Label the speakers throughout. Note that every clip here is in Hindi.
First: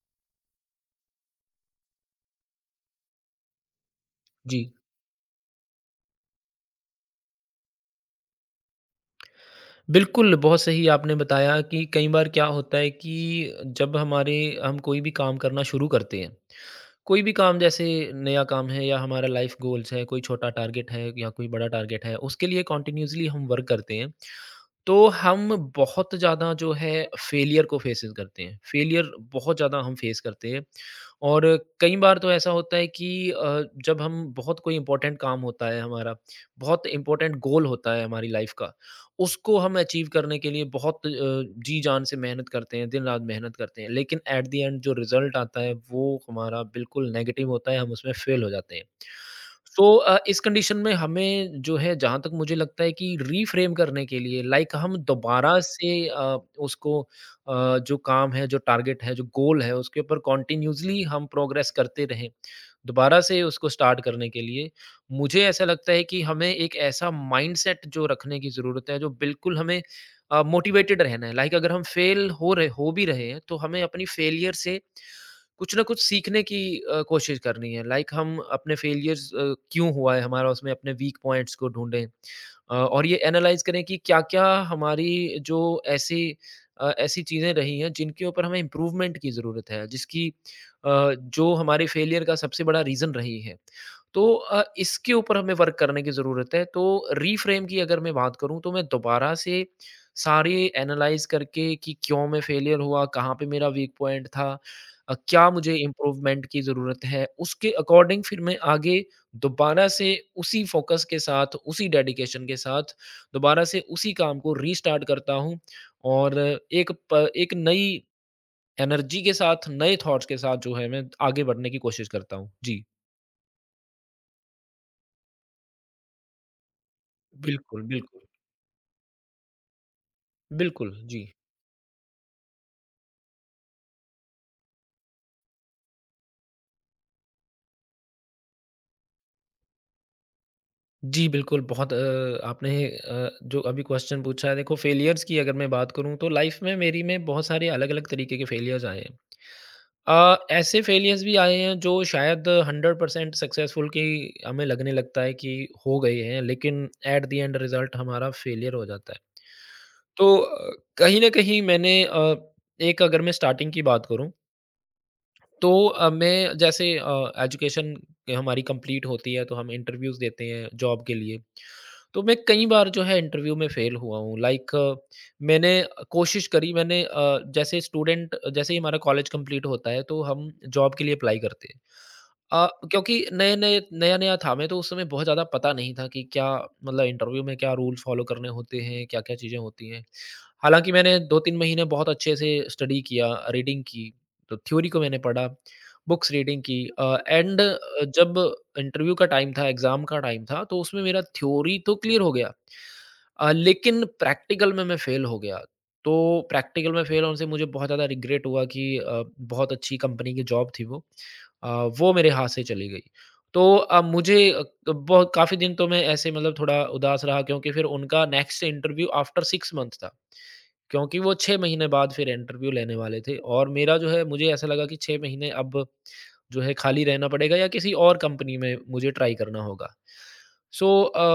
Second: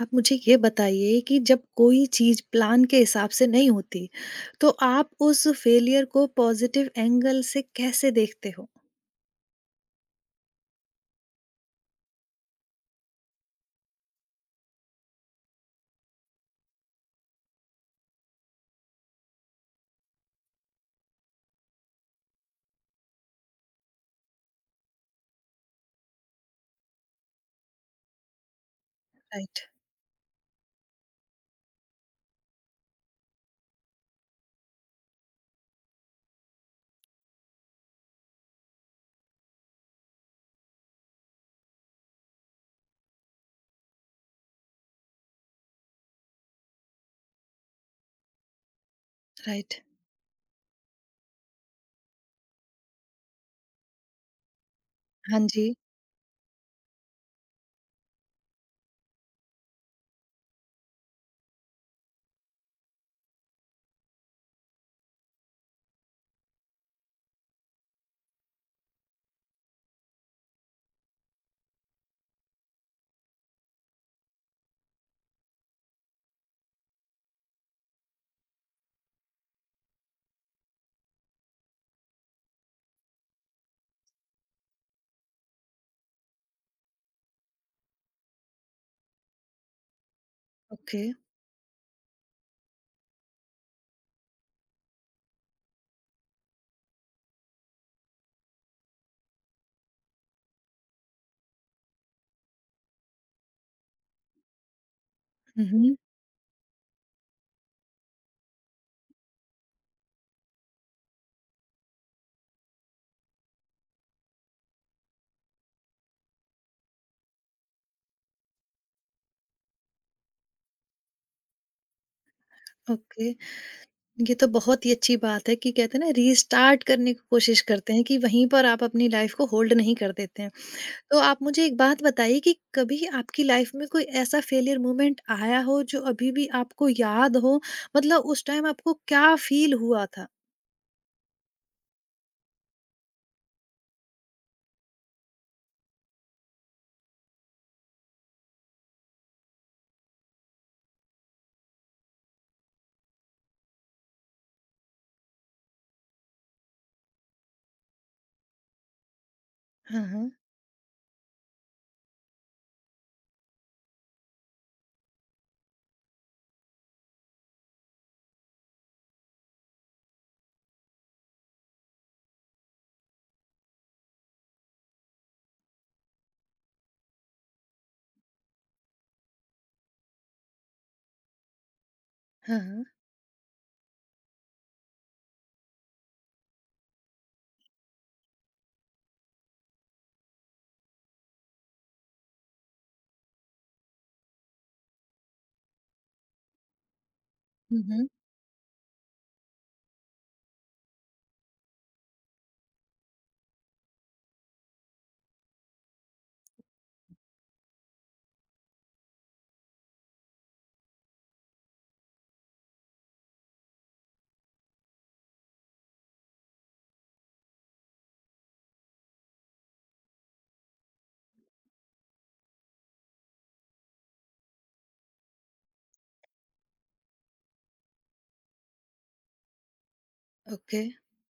Speaker 1: आप मुझे ये बताइए कि जब कोई चीज़ प्लान के हिसाब से नहीं होती, तो
Speaker 2: जी,
Speaker 1: आप उस फेलियर को पॉजिटिव एंगल से कैसे देखते हो?
Speaker 2: बिल्कुल, बहुत सही आपने बताया कि कई बार क्या होता है कि जब हमारे हम कोई भी काम करना शुरू करते हैं, कोई भी काम जैसे नया काम है या हमारा लाइफ गोल्स है, कोई छोटा टारगेट है या कोई बड़ा टारगेट है, उसके लिए कंटिन्यूअसली हम वर्क करते हैं, तो हम बहुत ज़्यादा जो है फेलियर को फेसेस करते हैं। फेलियर बहुत
Speaker 1: राइट,
Speaker 2: ज़्यादा हम फेस करते हैं और कई बार तो ऐसा होता है कि जब हम बहुत कोई इम्पोर्टेंट काम होता है हमारा, बहुत इम्पोर्टेंट गोल होता है हमारी लाइफ का, उसको हम अचीव करने के लिए बहुत जी जान से मेहनत करते हैं, दिन-रात मेहनत करते हैं, लेकिन एट द एंड जो रिज़ल्ट आता है वो हमारा बिल्कुल नेगेटिव होता है, हम उसमें फेल हो जाते हैं।
Speaker 1: राइट।
Speaker 2: तो इस कंडीशन में हमें जो है जहाँ तक मुझे लगता है कि रीफ्रेम करने के लिए लाइक हम
Speaker 1: हाँ
Speaker 2: दोबारा
Speaker 1: जी।
Speaker 2: से उसको जो काम है, जो टारगेट है, जो गोल है उसके ऊपर कंटिन्यूअसली हम प्रोग्रेस करते रहें। दोबारा से उसको स्टार्ट करने के लिए मुझे ऐसा लगता है कि हमें एक ऐसा माइंडसेट जो रखने की ज़रूरत है, जो बिल्कुल हमें मोटिवेटेड रहना है। लाइक अगर हम फेल हो भी रहे हैं, तो हमें अपनी फेलियर से कुछ ना कुछ सीखने की कोशिश करनी है लाइक हम अपने फेलियर्स क्यों हुआ है हमारा उसमें अपने वीक पॉइंट्स को ढूंढें और ये एनालाइज करें कि क्या क्या हमारी जो ऐसी ऐसी चीज़ें रही हैं जिनके ऊपर हमें इम्प्रूवमेंट की ज़रूरत है जिसकी
Speaker 1: ओके।
Speaker 2: जो हमारे फेलियर का सबसे बड़ा रीज़न रही है तो इसके ऊपर हमें वर्क करने की ज़रूरत है तो रीफ्रेम की अगर मैं बात करूँ तो मैं दोबारा से सारे एनालाइज करके कि क्यों मैं फेलियर हुआ कहाँ पे मेरा वीक पॉइंट था क्या
Speaker 1: हुँ,
Speaker 2: मुझे
Speaker 1: हुँ।
Speaker 2: इम्प्रूवमेंट की ज़रूरत है? उसके अकॉर्डिंग फिर मैं आगे दोबारा से उसी फ़ोकस के साथ, उसी डेडिकेशन के साथ दोबारा से उसी काम को रीस्टार्ट करता हूँ और एक नई एनर्जी के साथ, नए थॉट्स के साथ जो है मैं आगे बढ़ने की कोशिश करता हूँ। जी।
Speaker 1: ओके। ये तो बहुत ही अच्छी बात है कि कहते हैं ना रीस्टार्ट करने की कोशिश
Speaker 2: बिल्कुल,
Speaker 1: करते हैं कि
Speaker 2: बिल्कुल।
Speaker 1: वहीं पर आप अपनी लाइफ को होल्ड नहीं कर देते हैं।
Speaker 2: बिल्कुल,
Speaker 1: तो
Speaker 2: जी।
Speaker 1: आप मुझे एक बात बताइए कि कभी आपकी लाइफ में कोई ऐसा फेलियर मोमेंट आया हो जो अभी भी आपको याद हो, मतलब उस टाइम आपको क्या फील हुआ था?
Speaker 2: जी, बिल्कुल बहुत आपने जो अभी क्वेश्चन पूछा है देखो फ़ेलियर्स की अगर मैं बात करूँ तो लाइफ़ में मेरी में बहुत सारे अलग-अलग तरीके के फ़ेलियर्स आए हैं। ऐसे फेलियर्स भी आए हैं जो शायद 100% सक्सेसफुल की हमें लगने लगता है कि हो गए हैं लेकिन एट द एंड रिजल्ट हमारा फेलियर हो जाता है।
Speaker 1: हाँ, हाँ।
Speaker 2: तो कहीं न कहीं मैंने एक अगर मैं स्टार्टिंग की बात करूँ तो मैं जैसे एजुकेशन हमारी कंप्लीट होती है तो हम इंटरव्यूज़ देते हैं जॉब के लिए। तो मैं कई बार जो है इंटरव्यू में फ़ेल हुआ हूँ लाइक मैंने कोशिश करी मैंने जैसे स्टूडेंट जैसे ही हमारा कॉलेज कंप्लीट होता है तो हम जॉब के लिए अप्लाई करते हैं।
Speaker 1: हाँ, हाँ।
Speaker 2: क्योंकि नए-नए नया-नया था, मैं तो उस समय बहुत ज़्यादा पता नहीं था कि क्या मतलब इंटरव्यू में क्या रूल फॉलो करने होते हैं, क्या-क्या चीज़ें होती हैं। हालाँकि मैंने 2-3 महीने बहुत अच्छे से स्टडी किया, रीडिंग की, तो थ्योरी को मैंने पढ़ा, बुक्स रीडिंग की एंड
Speaker 1: हुँ, हुँ।
Speaker 2: जब इंटरव्यू का टाइम था, एग्ज़ाम का टाइम था, तो उसमें मेरा थ्योरी तो क्लियर हो गया। लेकिन प्रैक्टिकल में मैं फ़ेल हो गया। तो प्रैक्टिकल में फ़ेल होने से मुझे बहुत ज़्यादा रिग्रेट हुआ कि बहुत अच्छी कंपनी की जॉब थी वो। अ, वो मेरे हाथ से चली गई। तो अब मुझे बहुत काफ़ी दिन तो मैं ऐसे मतलब थोड़ा उदास रहा क्योंकि फिर उनका नेक्स्ट इंटरव्यू आफ्टर 6 मंथ था। क्योंकि वो 6 महीने बाद फिर इंटरव्यू लेने वाले थे और मेरा जो है मुझे ऐसा लगा कि 6 महीने अब जो है खाली रहना पड़ेगा या किसी और कंपनी में मुझे ट्राई करना होगा।
Speaker 1: ओके।
Speaker 2: सो अ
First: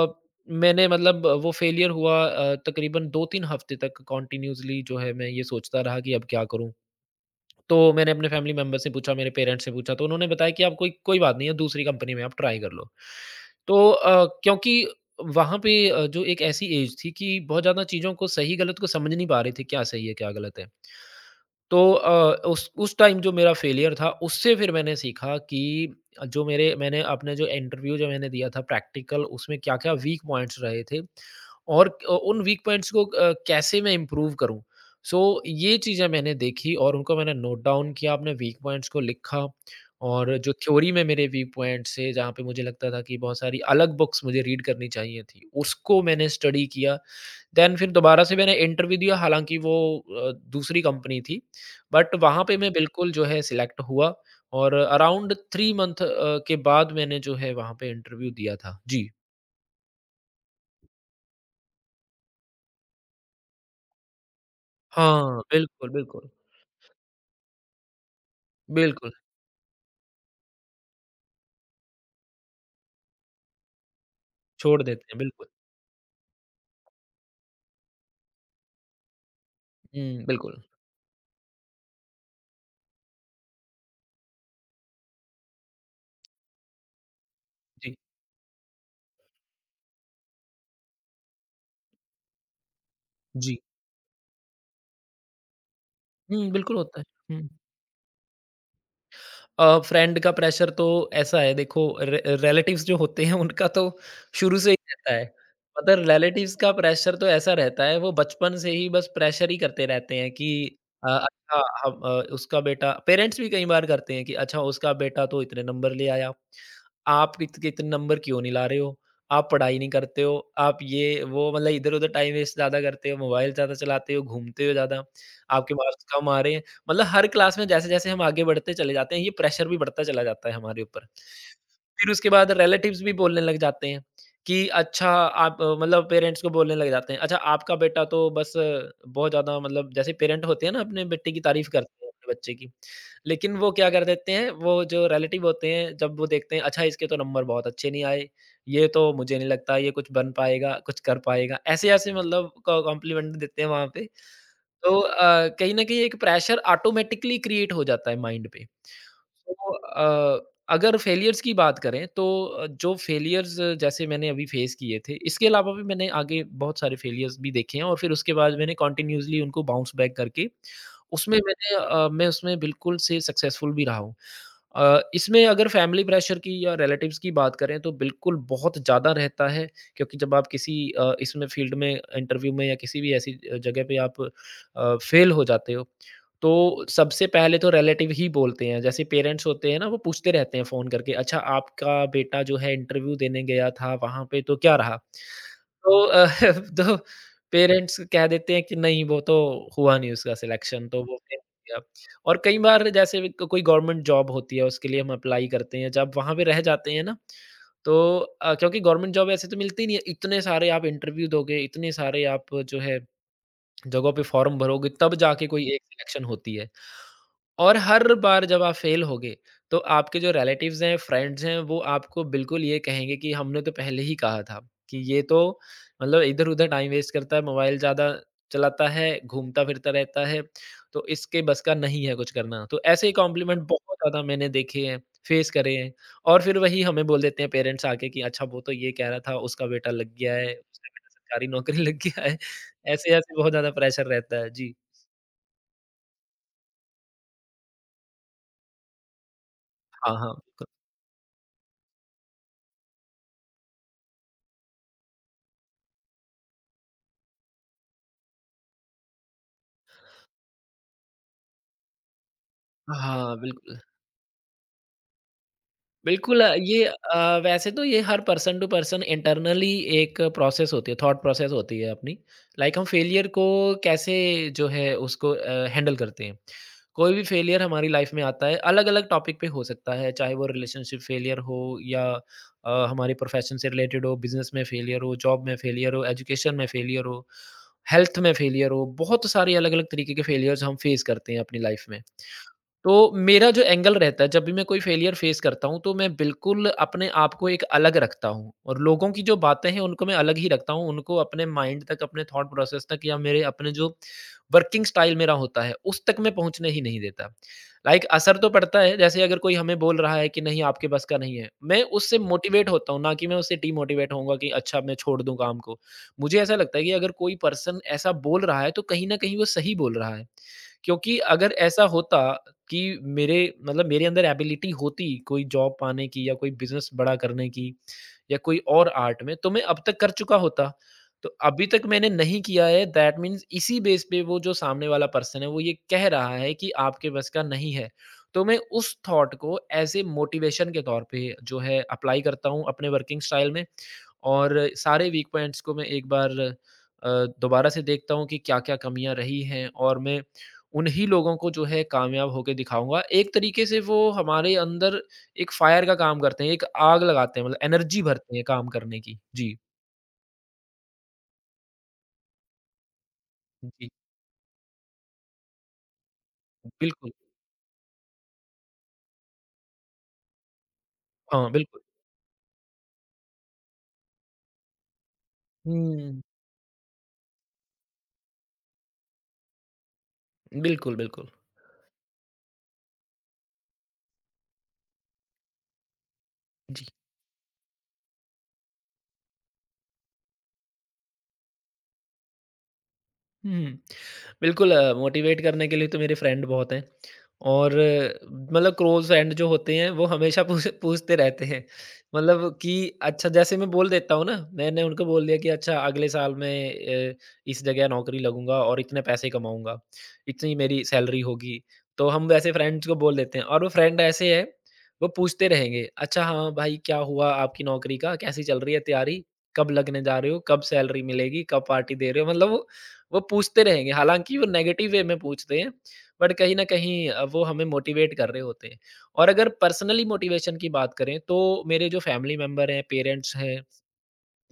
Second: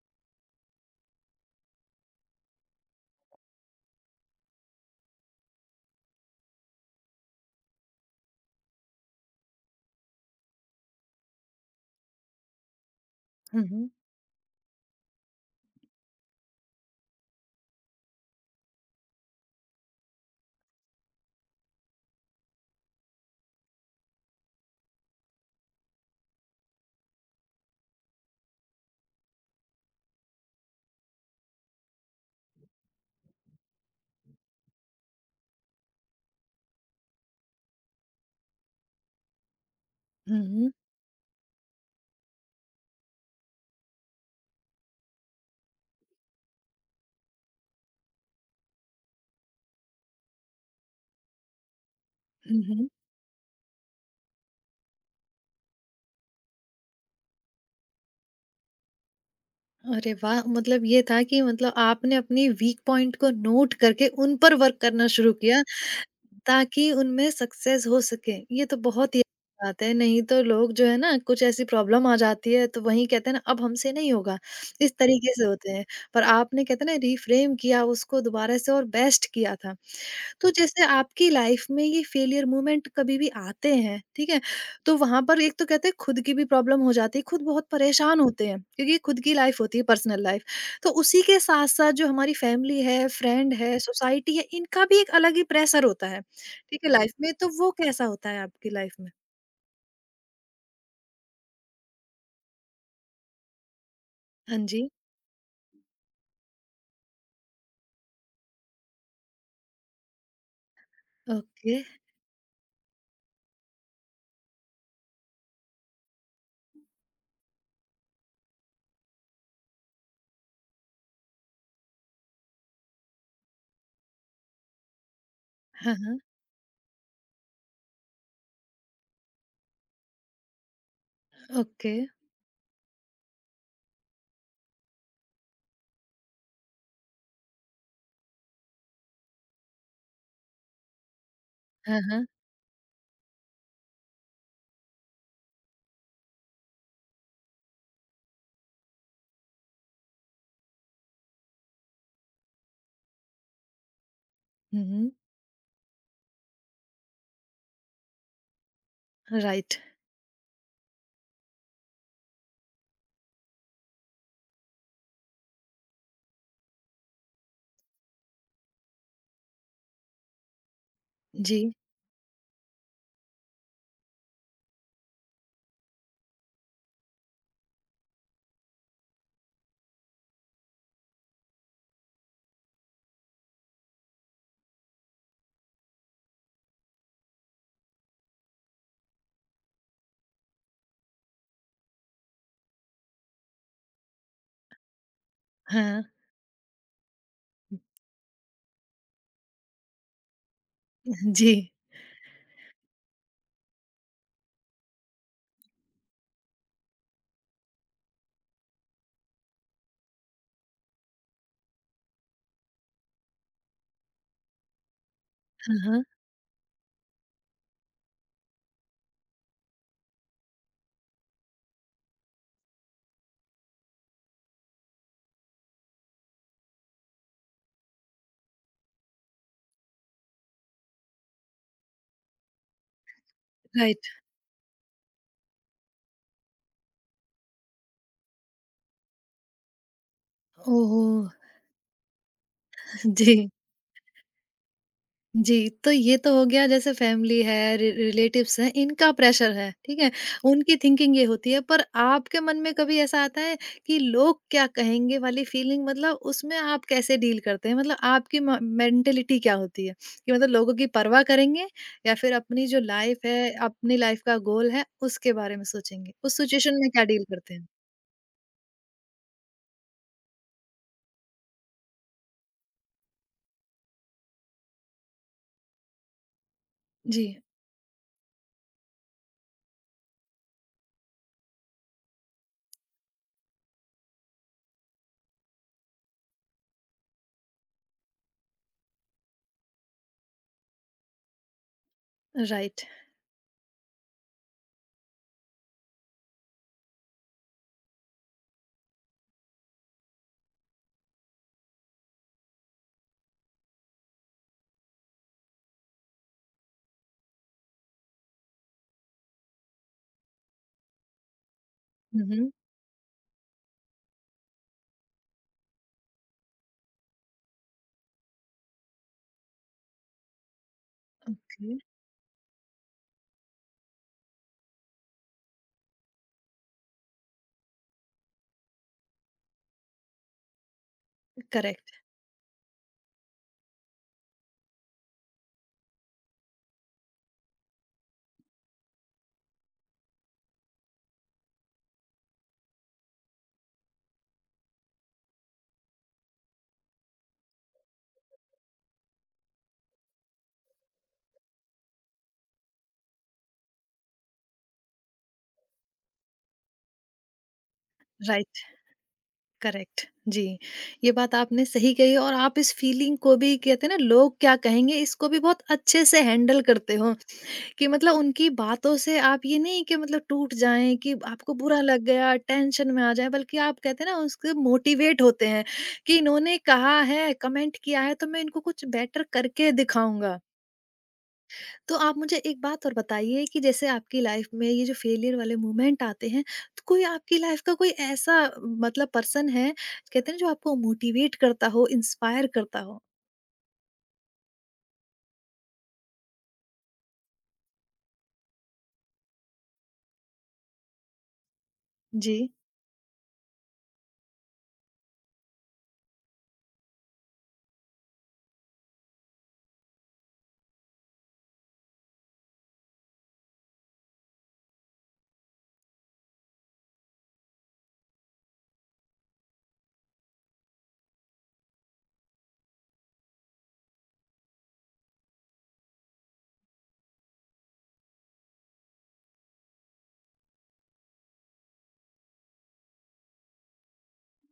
Speaker 2: मैंने मतलब वो फ़ेलियर हुआ तकरीबन 2-3 हफ़्ते तक कंटिन्यूअसली जो है मैं ये सोचता रहा कि अब क्या करूँ? तो मैंने अपने फ़ैमिली मेंबर से पूछा, मेरे पेरेंट्स से पूछा, तो उन्होंने बताया कि आप कोई कोई बात नहीं है, दूसरी कंपनी में आप ट्राई कर लो।
Speaker 1: हुँ, हुँ।
Speaker 2: तो क्योंकि वहाँ पे जो एक ऐसी एज थी कि बहुत ज़्यादा चीज़ों को सही-गलत को समझ नहीं पा रहे थे, क्या सही है, क्या गलत है। तो उस टाइम जो मेरा फेलियर था उससे फिर मैंने सीखा कि जो मेरे मैंने अपने जो इंटरव्यू जो मैंने दिया था प्रैक्टिकल उसमें क्या-क्या वीक पॉइंट्स रहे थे और उन वीक पॉइंट्स को कैसे मैं इम्प्रूव करूँ। सो ये चीज़ें मैंने देखी और उनको मैंने नोट डाउन किया, अपने वीक पॉइंट्स को लिखा और
Speaker 1: हुँ,
Speaker 2: जो
Speaker 1: हुँ।
Speaker 2: थ्योरी में मेरे वीक पॉइंट्स थे जहाँ पे मुझे लगता था कि बहुत सारी अलग बुक्स मुझे रीड करनी चाहिए थी, उसको मैंने स्टडी किया देन फिर दोबारा से मैंने इंटरव्यू दिया हालाँकि वो दूसरी कंपनी थी, बट वहाँ पे
Speaker 1: हुँ,
Speaker 2: मैं
Speaker 1: हुँ।
Speaker 2: बिल्कुल जो है सिलेक्ट हुआ और अराउंड 3 मंथ के बाद मैंने जो है वहाँ पे इंटरव्यू दिया था। जी।
Speaker 1: अरे वाह! मतलब ये था कि मतलब आपने अपनी वीक पॉइंट को नोट करके उन पर वर्क करना शुरू
Speaker 2: हाँ,
Speaker 1: किया।
Speaker 2: बिल्कुल, बिल्कुल।
Speaker 1: ताकि उनमें सक्सेस हो सके, ये तो
Speaker 2: बिल्कुल,
Speaker 1: बहुत ही अच्छी बात है। नहीं तो लोग जो है ना कुछ ऐसी प्रॉब्लम आ जाती है तो वहीं कहते हैं ना अब हमसे नहीं होगा,
Speaker 2: छोड़
Speaker 1: इस
Speaker 2: देते हैं,
Speaker 1: तरीके से
Speaker 2: बिल्कुल।
Speaker 1: होते हैं। पर आपने कहते हैं ना रिफ्रेम किया उसको दोबारा से और बेस्ट किया था।
Speaker 2: हुँ,
Speaker 1: तो
Speaker 2: बिल्कुल।
Speaker 1: जैसे आपकी लाइफ में ये फेलियर मोमेंट कभी भी आते हैं, ठीक है? तो वहाँ पर एक तो कहते हैं खुद की भी प्रॉब्लम हो जाती है, खुद बहुत
Speaker 2: जी,
Speaker 1: परेशान होते हैं क्योंकि खुद की लाइफ होती है, पर्सनल लाइफ। तो उसी के साथ-साथ जो हमारी फैमिली है, फ्रेंड
Speaker 2: जी।
Speaker 1: है, सोसाइटी है, इनका भी एक अलग ही प्रेशर होता है,
Speaker 2: हुँ, बिल्कुल
Speaker 1: ठीक है
Speaker 2: होता
Speaker 1: लाइफ में,
Speaker 2: है। हुँ।
Speaker 1: तो वो कैसा होता है आपकी लाइफ में?
Speaker 2: फ्रेंड का प्रेशर तो ऐसा है देखो रि रिलेटिव्स जो होते हैं उनका तो
Speaker 1: हाँ
Speaker 2: शुरू से ही
Speaker 1: जी।
Speaker 2: रहता है। मतलब रिलेटिव्स का प्रेशर तो ऐसा रहता है वो बचपन से ही बस प्रेशर ही करते रहते हैं कि अच्छा
Speaker 1: ओके।
Speaker 2: हम उसका बेटा पेरेंट्स भी कई बार करते हैं कि अच्छा उसका बेटा तो इतने नंबर ले आया। आप इत इतने नंबर क्यों नहीं ला रहे हो? आप पढ़ाई नहीं करते हो, आप ये वो मतलब इधर-उधर टाइम वेस्ट ज़्यादा करते हो, मोबाइल ज़्यादा चलाते हो, घूमते हो ज़्यादा, आपके
Speaker 1: हाँ,
Speaker 2: मार्क्स
Speaker 1: हाँ।
Speaker 2: कम आ रहे हैं। मतलब हर क्लास में जैसे-जैसे हम आगे बढ़ते चले जाते हैं, ये प्रेशर भी बढ़ता चला जाता है हमारे ऊपर।
Speaker 1: ओके।
Speaker 2: फिर उसके बाद रिलेटिव्स भी बोलने लग जाते हैं कि अच्छा आप मतलब पेरेंट्स को बोलने लग जाते हैं, अच्छा आपका बेटा तो बस बहुत ज़्यादा मतलब जैसे पेरेंट होते हैं ना अपने बेटे की तारीफ़
Speaker 1: हाँ,
Speaker 2: करते हैं
Speaker 1: हाँ।
Speaker 2: अपने बच्चे की। लेकिन वो क्या कर देते हैं, वो जो रिलेटिव होते हैं जब वो देखते हैं अच्छा इसके तो नंबर बहुत अच्छे नहीं आए, ये तो मुझे नहीं लगता ये कुछ बन पाएगा, कुछ कर पाएगा। ऐसे-ऐसे मतलब क कॉम्प्लीमेंट देते हैं वहाँ पे।
Speaker 1: हुँ,
Speaker 2: तो
Speaker 1: हुँ।
Speaker 2: कहीं न कहीं एक प्रेशर ऑटोमैटिकली क्रिएट हो जाता है माइंड पे। तो
Speaker 1: राइट।
Speaker 2: अगर फेलियर्स की बात करें तो जो फेलियर्स जैसे मैंने अभी फेस किए थे, इसके अलावा भी मैंने आगे बहुत सारे फेलियर्स भी देखे हैं और फिर उसके बाद मैंने कंटिन्यूअसली उनको बाउंस बैक करके उसमें
Speaker 1: जी।
Speaker 2: मैंने मैं उसमें बिल्कुल से सक्सेसफुल भी रहा हूँ। इसमें अगर फैमिली प्रेशर की या रिलेटिव्स की बात करें तो बिल्कुल बहुत ज़्यादा रहता है क्योंकि जब आप किसी इसमें फील्ड में इंटरव्यू में या किसी भी ऐसी जगह पे आप फेल हो जाते हो तो सबसे पहले तो रिलेटिव ही बोलते हैं जैसे पेरेंट्स होते हैं ना वो पूछते रहते हैं फ़ोन करके अच्छा आपका बेटा जो है इंटरव्यू देने गया था वहाँ पे तो क्या रहा?
Speaker 1: हाँ,
Speaker 2: तो तो पेरेंट्स कह देते हैं कि नहीं वो तो हुआ नहीं उसका सिलेक्शन तो वो फेल
Speaker 1: जी।
Speaker 2: हो गया। और कई बार जैसे भी क कोई गवर्नमेंट जॉब होती है, उसके लिए हम अप्लाई करते हैं, जब वहाँ पे रह जाते हैं ना, तो क्योंकि गवर्नमेंट जॉब ऐसे तो मिलती नहीं है, इतने सारे आप इंटरव्यू दोगे, इतने सारे आप जो है जगहों पे फॉर्म भरोगे तब जाके कोई
Speaker 1: हाँ,
Speaker 2: एक
Speaker 1: हाँ।
Speaker 2: सिलेक्शन होती है। और हर बार जब आप फ़ेल होगे, तो आपके जो रिलेटिव्स हैं, फ्रेंड्स हैं, वो आपको बिल्कुल ये कहेंगे कि हमने तो पहले ही कहा था कि ये तो मतलब इधर-उधर टाइम वेस्ट करता है, मोबाइल ज़्यादा चलाता है, घूमता-फिरता रहता है, तो इसके बस का नहीं है कुछ करना। तो ऐसे ही कॉम्प्लीमेंट बहुत
Speaker 1: राइट।
Speaker 2: ज़्यादा मैंने देखे हैं, फेस करे हैं और फिर वही हमें बोल देते हैं पेरेंट्स आके कि अच्छा वो तो ये कह रहा था, उसका बेटा लग गया है, उसका बेटा
Speaker 1: ओह!
Speaker 2: सरकारी नौकरी लग गया है। ऐसे-ऐसे
Speaker 1: जी।
Speaker 2: बहुत ज़्यादा प्रेशर रहता है। जी।
Speaker 1: जी, तो ये तो हो गया जैसे फैमिली है, रि रिलेटिव्स हैं, इनका प्रेशर है, ठीक है?
Speaker 2: हाँ, हाँ, बिल्कुल।
Speaker 1: उनकी थिंकिंग ये होती है, पर आपके मन में कभी ऐसा आता है कि लोग क्या कहेंगे वाली फीलिंग, मतलब उसमें आप कैसे डील करते हैं? मतलब आपकी म मेंटालिटी क्या होती है? कि मतलब लोगों की परवाह करेंगे या फिर अपनी जो लाइफ़
Speaker 2: हाँ,
Speaker 1: है,
Speaker 2: बिल्कुल।
Speaker 1: अपनी लाइफ़ का गोल है, उसके बारे में सोचेंगे? उस
Speaker 2: बिल्कुल
Speaker 1: सिचुएशन
Speaker 2: ये
Speaker 1: में क्या डील करते हैं?
Speaker 2: वैसे तो ये हर पर्सन टू पर्सन इंटरनली एक प्रोसेस होती है, थॉट प्रोसेस होती है अपनी। लाइक हम फेलियर को कैसे जो है उसको हैंडल करते हैं। कोई भी
Speaker 1: जी।
Speaker 2: फेलियर हमारी लाइफ में आता है, अलग-अलग टॉपिक पे हो सकता है, चाहे वो रिलेशनशिप फेलियर हो या हमारे प्रोफेशन से रिलेटेड हो, बिज़नेस में फेलियर हो, जॉब में फेलियर हो, एजुकेशन में फेलियर हो, हेल्थ में फेलियर हो, बहुत सारे अलग-अलग तरीके के फेलियर्स हम फेस करते हैं अपनी लाइफ में।
Speaker 1: राइट।
Speaker 2: तो मेरा जो एंगल रहता है जब भी मैं कोई फेलियर फेस करता हूँ तो मैं बिल्कुल अपने आप को एक अलग रखता हूँ और लोगों की जो बातें हैं उनको मैं अलग ही रखता हूँ उनको अपने माइंड तक अपने थॉट प्रोसेस तक या मेरे अपने जो वर्किंग स्टाइल मेरा होता है उस तक मैं पहुँचने ही नहीं देता। लाइक असर तो पड़ता है, जैसे अगर कोई हमें बोल रहा है कि नहीं आपके बस का नहीं है, मैं उससे
Speaker 1: हुँ, हुँ।
Speaker 2: मोटिवेट होता हूँ ना कि मैं उससे डीमोटिवेट होऊंगा कि अच्छा मैं छोड़ दूँ काम को। मुझे ऐसा लगता है कि अगर कोई पर्सन ऐसा बोल रहा है तो कहीं ना कहीं वो सही बोल रहा है, क्योंकि अगर
Speaker 1: ओके।
Speaker 2: ऐसा होता कि मेरे मतलब मेरे अंदर एबिलिटी होती कोई जॉब पाने की या कोई बिज़नेस बड़ा करने की या कोई और आर्ट में, तो मैं अब तक कर चुका होता। तो अभी तक
Speaker 1: करेक्ट।
Speaker 2: मैंने नहीं किया है, दैट मीन्स इसी बेस पे वो जो सामने वाला पर्सन है वो ये कह रहा है कि आपके बस का नहीं है। तो मैं उस थॉट को एज़ ए मोटिवेशन के तौर पे जो है अप्लाई करता हूँ अपने वर्किंग स्टाइल में। और सारे वीक पॉइंट्स को मैं एक बार अ, दोबारा से देखता हूँ कि क्या-क्या कमियाँ रही हैं और मैं उन्हीं लोगों को जो है कामयाब होके दिखाऊँगा। एक तरीके से वो हमारे अंदर एक फायर का काम करते हैं, एक आग लगाते हैं मतलब एनर्जी भरते हैं
Speaker 1: राइट।
Speaker 2: काम करने की। जी,
Speaker 1: करेक्ट। जी। ये बात आपने सही कही और आप इस फीलिंग को भी कहते
Speaker 2: जी,
Speaker 1: हैं ना लोग क्या कहेंगे, इसको भी बहुत अच्छे से हैंडल करते
Speaker 2: बिल्कुल।
Speaker 1: हो कि मतलब उनकी बातों से आप ये नहीं कि मतलब टूट जाएं कि
Speaker 2: हाँ,
Speaker 1: आपको बुरा
Speaker 2: बिल्कुल।
Speaker 1: लग गया, टेंशन में आ जाए, बल्कि आप कहते हैं ना उसके मोटिवेट होते हैं कि
Speaker 2: हुँ,
Speaker 1: इन्होंने कहा है, कमेंट किया है तो मैं इनको कुछ बेटर करके दिखाऊंगा।
Speaker 2: बिल्कुल, बिल्कुल।
Speaker 1: तो आप मुझे एक बात और बताइए कि जैसे आपकी लाइफ में ये जो फेलियर वाले मोमेंट आते हैं, तो
Speaker 2: जी।
Speaker 1: कोई आपकी लाइफ का कोई ऐसा मतलब पर्सन है, कहते हैं ना जो आपको मोटिवेट करता हो, इंस्पायर करता हो?
Speaker 2: हुँ। बिल्कुल मोटिवेट करने के लिए तो मेरे फ्रेंड बहुत हैं और मतलब क्लोज़ फ्रेंड जो होते हैं वो हमेशा पूछ पूछते रहते हैं।
Speaker 1: जी।
Speaker 2: मतलब कि अच्छा जैसे मैं बोल देता हूँ ना, मैंने उनको बोल दिया कि अच्छा अगले साल मैं अ, इस जगह नौकरी लगूँगा और इतने पैसे कमाऊँगा, इतनी मेरी सैलरी होगी। तो हम वैसे फ्रेंड्स को बोल देते हैं और वो फ्रेंड ऐसे हैं, वो पूछते रहेंगे, "अच्छा हाँ भाई, क्या हुआ आपकी नौकरी का? कैसी चल रही है तैयारी? कब लगने जा रहे हो? कब सैलरी मिलेगी? कब पार्टी दे रहे हो?" मतलब वो पूछते रहेंगे, हालाँकि वो नेगेटिव वे में पूछते हैं, बट कहीं न कहीं वो हमें मोटिवेट कर रहे होते हैं। और अगर पर्सनली मोटिवेशन की बात करें, तो मेरे जो फैमिली मेंबर हैं, पेरेंट्स हैं,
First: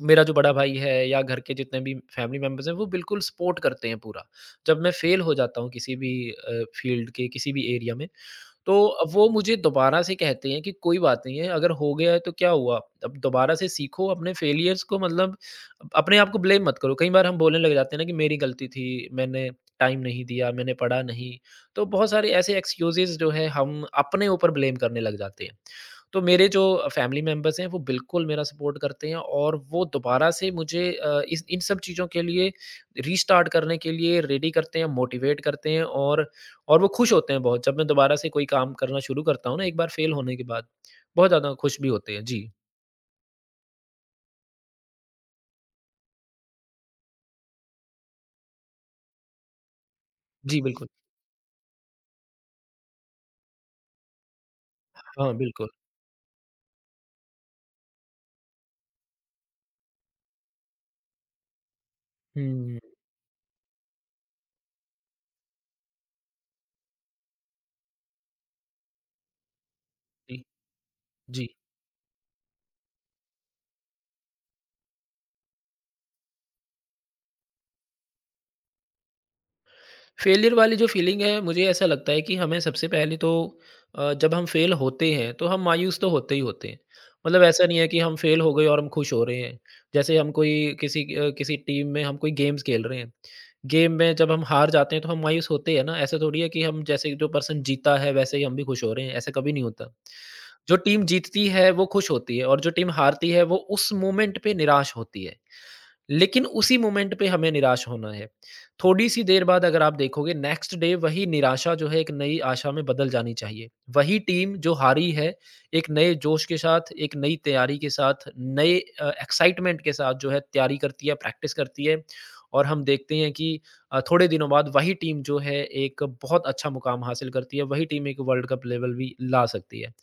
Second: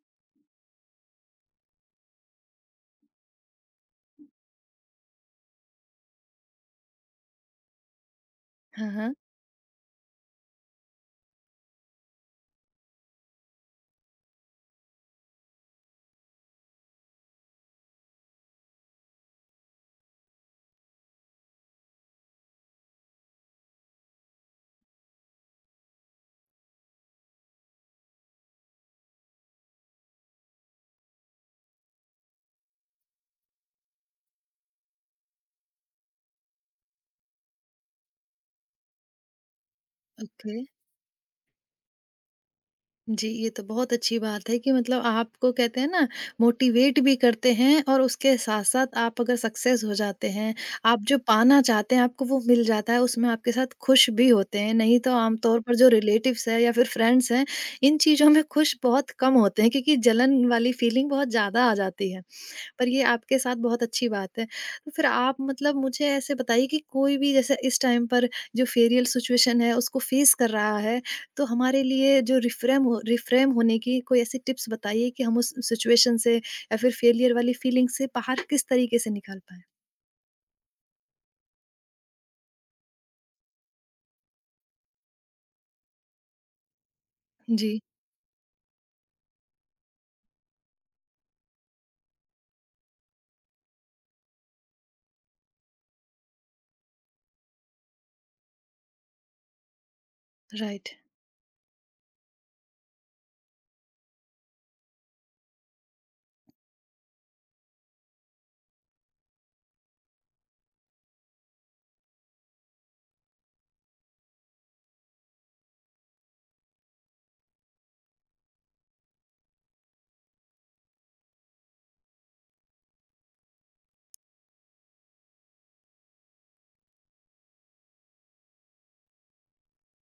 Speaker 2: मेरा जो बड़ा भाई है या घर के जितने भी फैमिली मेंबर्स हैं वो बिल्कुल सपोर्ट करते हैं पूरा। जब मैं फेल हो जाता हूँ किसी भी फील्ड के किसी भी एरिया में, तो
Speaker 1: हाँ, हाँ।
Speaker 2: वो मुझे दोबारा से कहते हैं कि कोई बात नहीं है, अगर हो गया है तो क्या हुआ? अब दोबारा से सीखो अपने फेलियर्स को, मतलब अपने आप को ब्लेम मत करो। कई बार हम बोलने लग जाते हैं ना कि मेरी गलती थी, मैंने टाइम नहीं दिया, मैंने पढ़ा नहीं। तो बहुत सारे ऐसे एक्सक्यूज़ेज़ जो है हम अपने ऊपर ब्लेम करने लग जाते हैं। तो मेरे जो फैमिली मेंबर्स हैं वो बिल्कुल मेरा सपोर्ट करते हैं और वो दोबारा से मुझे इस इन सब चीज़ों के लिए रीस्टार्ट करने के लिए रेडी करते हैं, मोटिवेट करते हैं और वो खुश होते हैं बहुत। जब मैं दोबारा से कोई काम करना शुरू करता हूँ ना एक बार फेल होने के
Speaker 1: ओके।
Speaker 2: बाद, बहुत ज़्यादा खुश भी होते हैं। जी।
Speaker 1: जी, ये तो बहुत अच्छी बात है कि मतलब आपको कहते हैं ना मोटिवेट भी करते हैं और उसके साथ-साथ आप अगर सक्सेस हो जाते हैं,
Speaker 2: जी, बिल्कुल।
Speaker 1: आप जो पाना चाहते हैं आपको वो मिल जाता है, उसमें आपके साथ खुश भी होते हैं। नहीं तो
Speaker 2: हाँ,
Speaker 1: आमतौर
Speaker 2: बिल्कुल।
Speaker 1: पर जो रिलेटिव्स हैं या फिर फ्रेंड्स हैं, इन चीज़ों में खुश बहुत कम होते हैं क्योंकि जलन वाली फीलिंग बहुत ज़्यादा आ जाती है।
Speaker 2: हुँ,
Speaker 1: पर ये आपके साथ बहुत अच्छी बात है। तो फिर आप मतलब मुझे ऐसे बताइए कि कोई भी जैसे इस टाइम पर जो फेरियल सिचुएशन है उसको फेस
Speaker 2: जी,
Speaker 1: कर रहा है, तो
Speaker 2: जी।
Speaker 1: हमारे लिए जो रिफ्रेम होने की कोई ऐसी टिप्स बताइए कि हम उस सिचुएशन से या फिर फेलियर वाली फीलिंग से बाहर किस तरीके से निकाल पाएँ?
Speaker 2: फेलियर वाली जो फीलिंग है, मुझे ऐसा लगता है कि हमें सबसे पहले तो जब हम फेल होते हैं तो हम मायूस तो होते ही होते हैं, मतलब ऐसा नहीं
Speaker 1: जी।
Speaker 2: है कि हम फेल हो गए और हम खुश हो रहे हैं। जैसे हम कोई किसी किसी टीम में हम कोई गेम्स खेल रहे हैं, गेम में जब हम हार जाते हैं तो हम मायूस होते हैं ना, ऐसा थोड़ी है कि हम जैसे जो पर्सन जीता है वैसे ही हम भी खुश हो रहे हैं, ऐसा कभी नहीं होता। जो
Speaker 1: राइट,
Speaker 2: टीम जीतती है वो खुश होती है और जो टीम हारती है वो उस मोमेंट पे निराश होती है, लेकिन उसी मोमेंट पे हमें निराश होना है। थोड़ी-सी देर बाद अगर आप देखोगे, नेक्स्ट डे वही निराशा जो है एक नई आशा में बदल जानी चाहिए। वही टीम जो हारी है, एक नए जोश के साथ, एक नई तैयारी के साथ, नए एक्साइटमेंट के साथ जो है तैयारी करती है, प्रैक्टिस करती है और हम देखते हैं कि थोड़े दिनों बाद वही टीम जो है एक बहुत अच्छा मुकाम हासिल करती है, वही टीम एक वर्ल्ड कप लेवल भी ला सकती है।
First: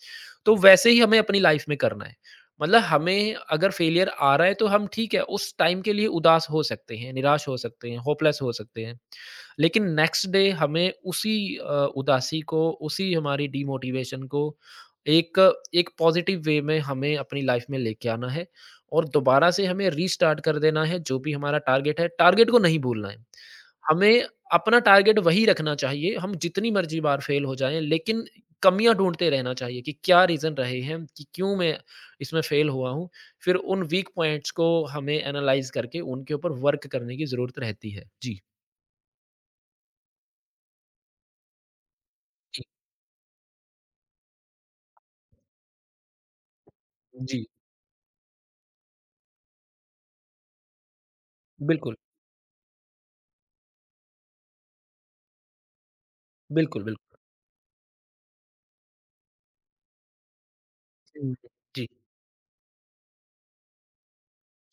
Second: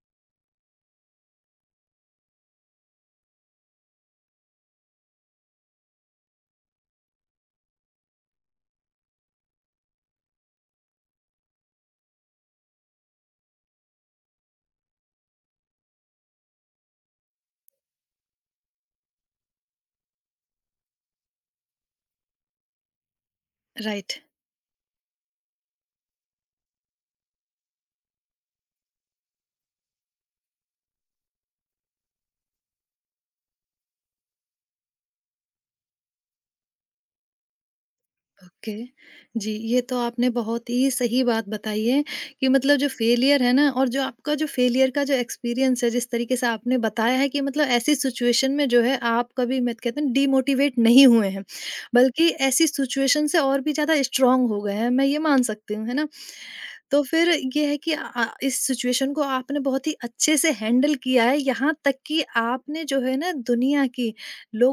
Speaker 2: तो वैसे ही हमें अपनी लाइफ में करना है। मतलब हमें अगर फेलियर आ रहा है तो हम ठीक है उस टाइम के लिए उदास हो सकते हैं, निराश हो सकते हैं, होपलेस हो सकते हैं। लेकिन नेक्स्ट डे हमें उसी उदासी को, उसी हमारी डिमोटिवेशन को एक एक पॉजिटिव वे में हमें अपनी लाइफ में लेके आना है और दोबारा से हमें रीस्टार्ट कर देना है। जो भी हमारा टारगेट है, टारगेट को नहीं भूलना है।
Speaker 1: राइट।
Speaker 2: हमें अपना टारगेट वही रखना चाहिए, हम जितनी मर्ज़ी बार फेल हो जाएँ, लेकिन कमियाँ ढूँढते रहना चाहिए कि क्या रीज़न रहे हैं, कि क्यों मैं इसमें फेल हुआ हूँ। फिर उन वीक पॉइंट्स को हमें एनालाइज़ करके उनके ऊपर वर्क करने की ज़रूरत रहती है। जी,
Speaker 1: ओके। जी, ये तो आपने बहुत ही सही बात बताई है कि
Speaker 2: जी,
Speaker 1: मतलब जो फेलियर है ना और जो आपका जो फेलियर का जो एक्सपीरियंस है, जिस तरीके से आपने बताया है कि
Speaker 2: जी,
Speaker 1: मतलब ऐसी सिचुएशन में जो है आप कभी मत कहते हैं डिमोटिवेट नहीं हुए हैं,
Speaker 2: बिल्कुल,
Speaker 1: बल्कि ऐसी सिचुएशन से और भी ज़्यादा स्ट्रॉन्ग हो गए हैं, मैं ये मान सकती हूँ, है ना?
Speaker 2: बिल्कुल, बिल्कुल।
Speaker 1: तो फिर ये है कि इस सिचुएशन को आपने बहुत ही अच्छे से हैंडल किया
Speaker 2: हुँ,
Speaker 1: है, यहाँ
Speaker 2: जी,
Speaker 1: तक कि आपने जो है ना दुनिया की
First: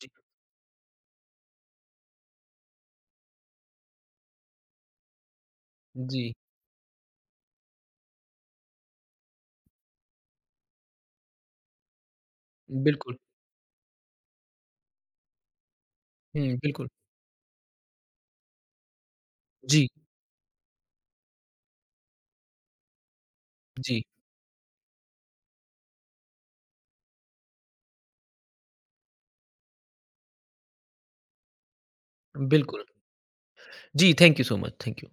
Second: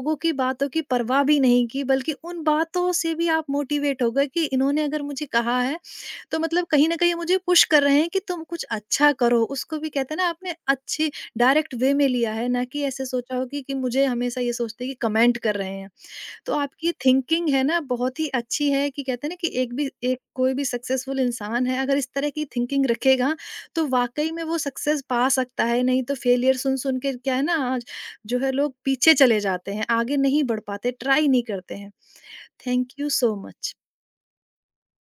Speaker 2: जी,
Speaker 1: की बातों की परवाह भी नहीं की, बल्कि उन बातों से भी आप मोटिवेट हो गए कि इन्होंने अगर मुझे कहा है
Speaker 2: जी,
Speaker 1: तो मतलब कहीं न कहीं मुझे पुश कर रहे हैं कि तुम कुछ अच्छा करो। उसको भी कहते हैं ना आपने अच्छी डायरेक्ट वे में लिया है ना कि ऐसे
Speaker 2: बिल्कुल।
Speaker 1: सोचा हो कि मुझे हमेशा ये सोचते हैं कि कमेंट कर रहे हैं। तो
Speaker 2: हुँ, बिल्कुल।
Speaker 1: आपकी थिंकिंग है ना बहुत ही अच्छी है कि कहते हैं ना कि एक
Speaker 2: जी,
Speaker 1: भी एक कोई भी सक्सेसफुल इंसान है अगर इस तरह की थिंकिंग रखेगा तो
Speaker 2: जी,
Speaker 1: वाकई में वो सक्सेस पा सकता है, नहीं तो फेलियर सुन सुन के क्या है ना आज जो है लोग पीछे चले जाते हैं, आगे नहीं बढ़ पाते, ट्राई नहीं करते हैं।
Speaker 2: बिल्कुल।
Speaker 1: Thank you so much.
Speaker 2: जी, thank you so much, thank you.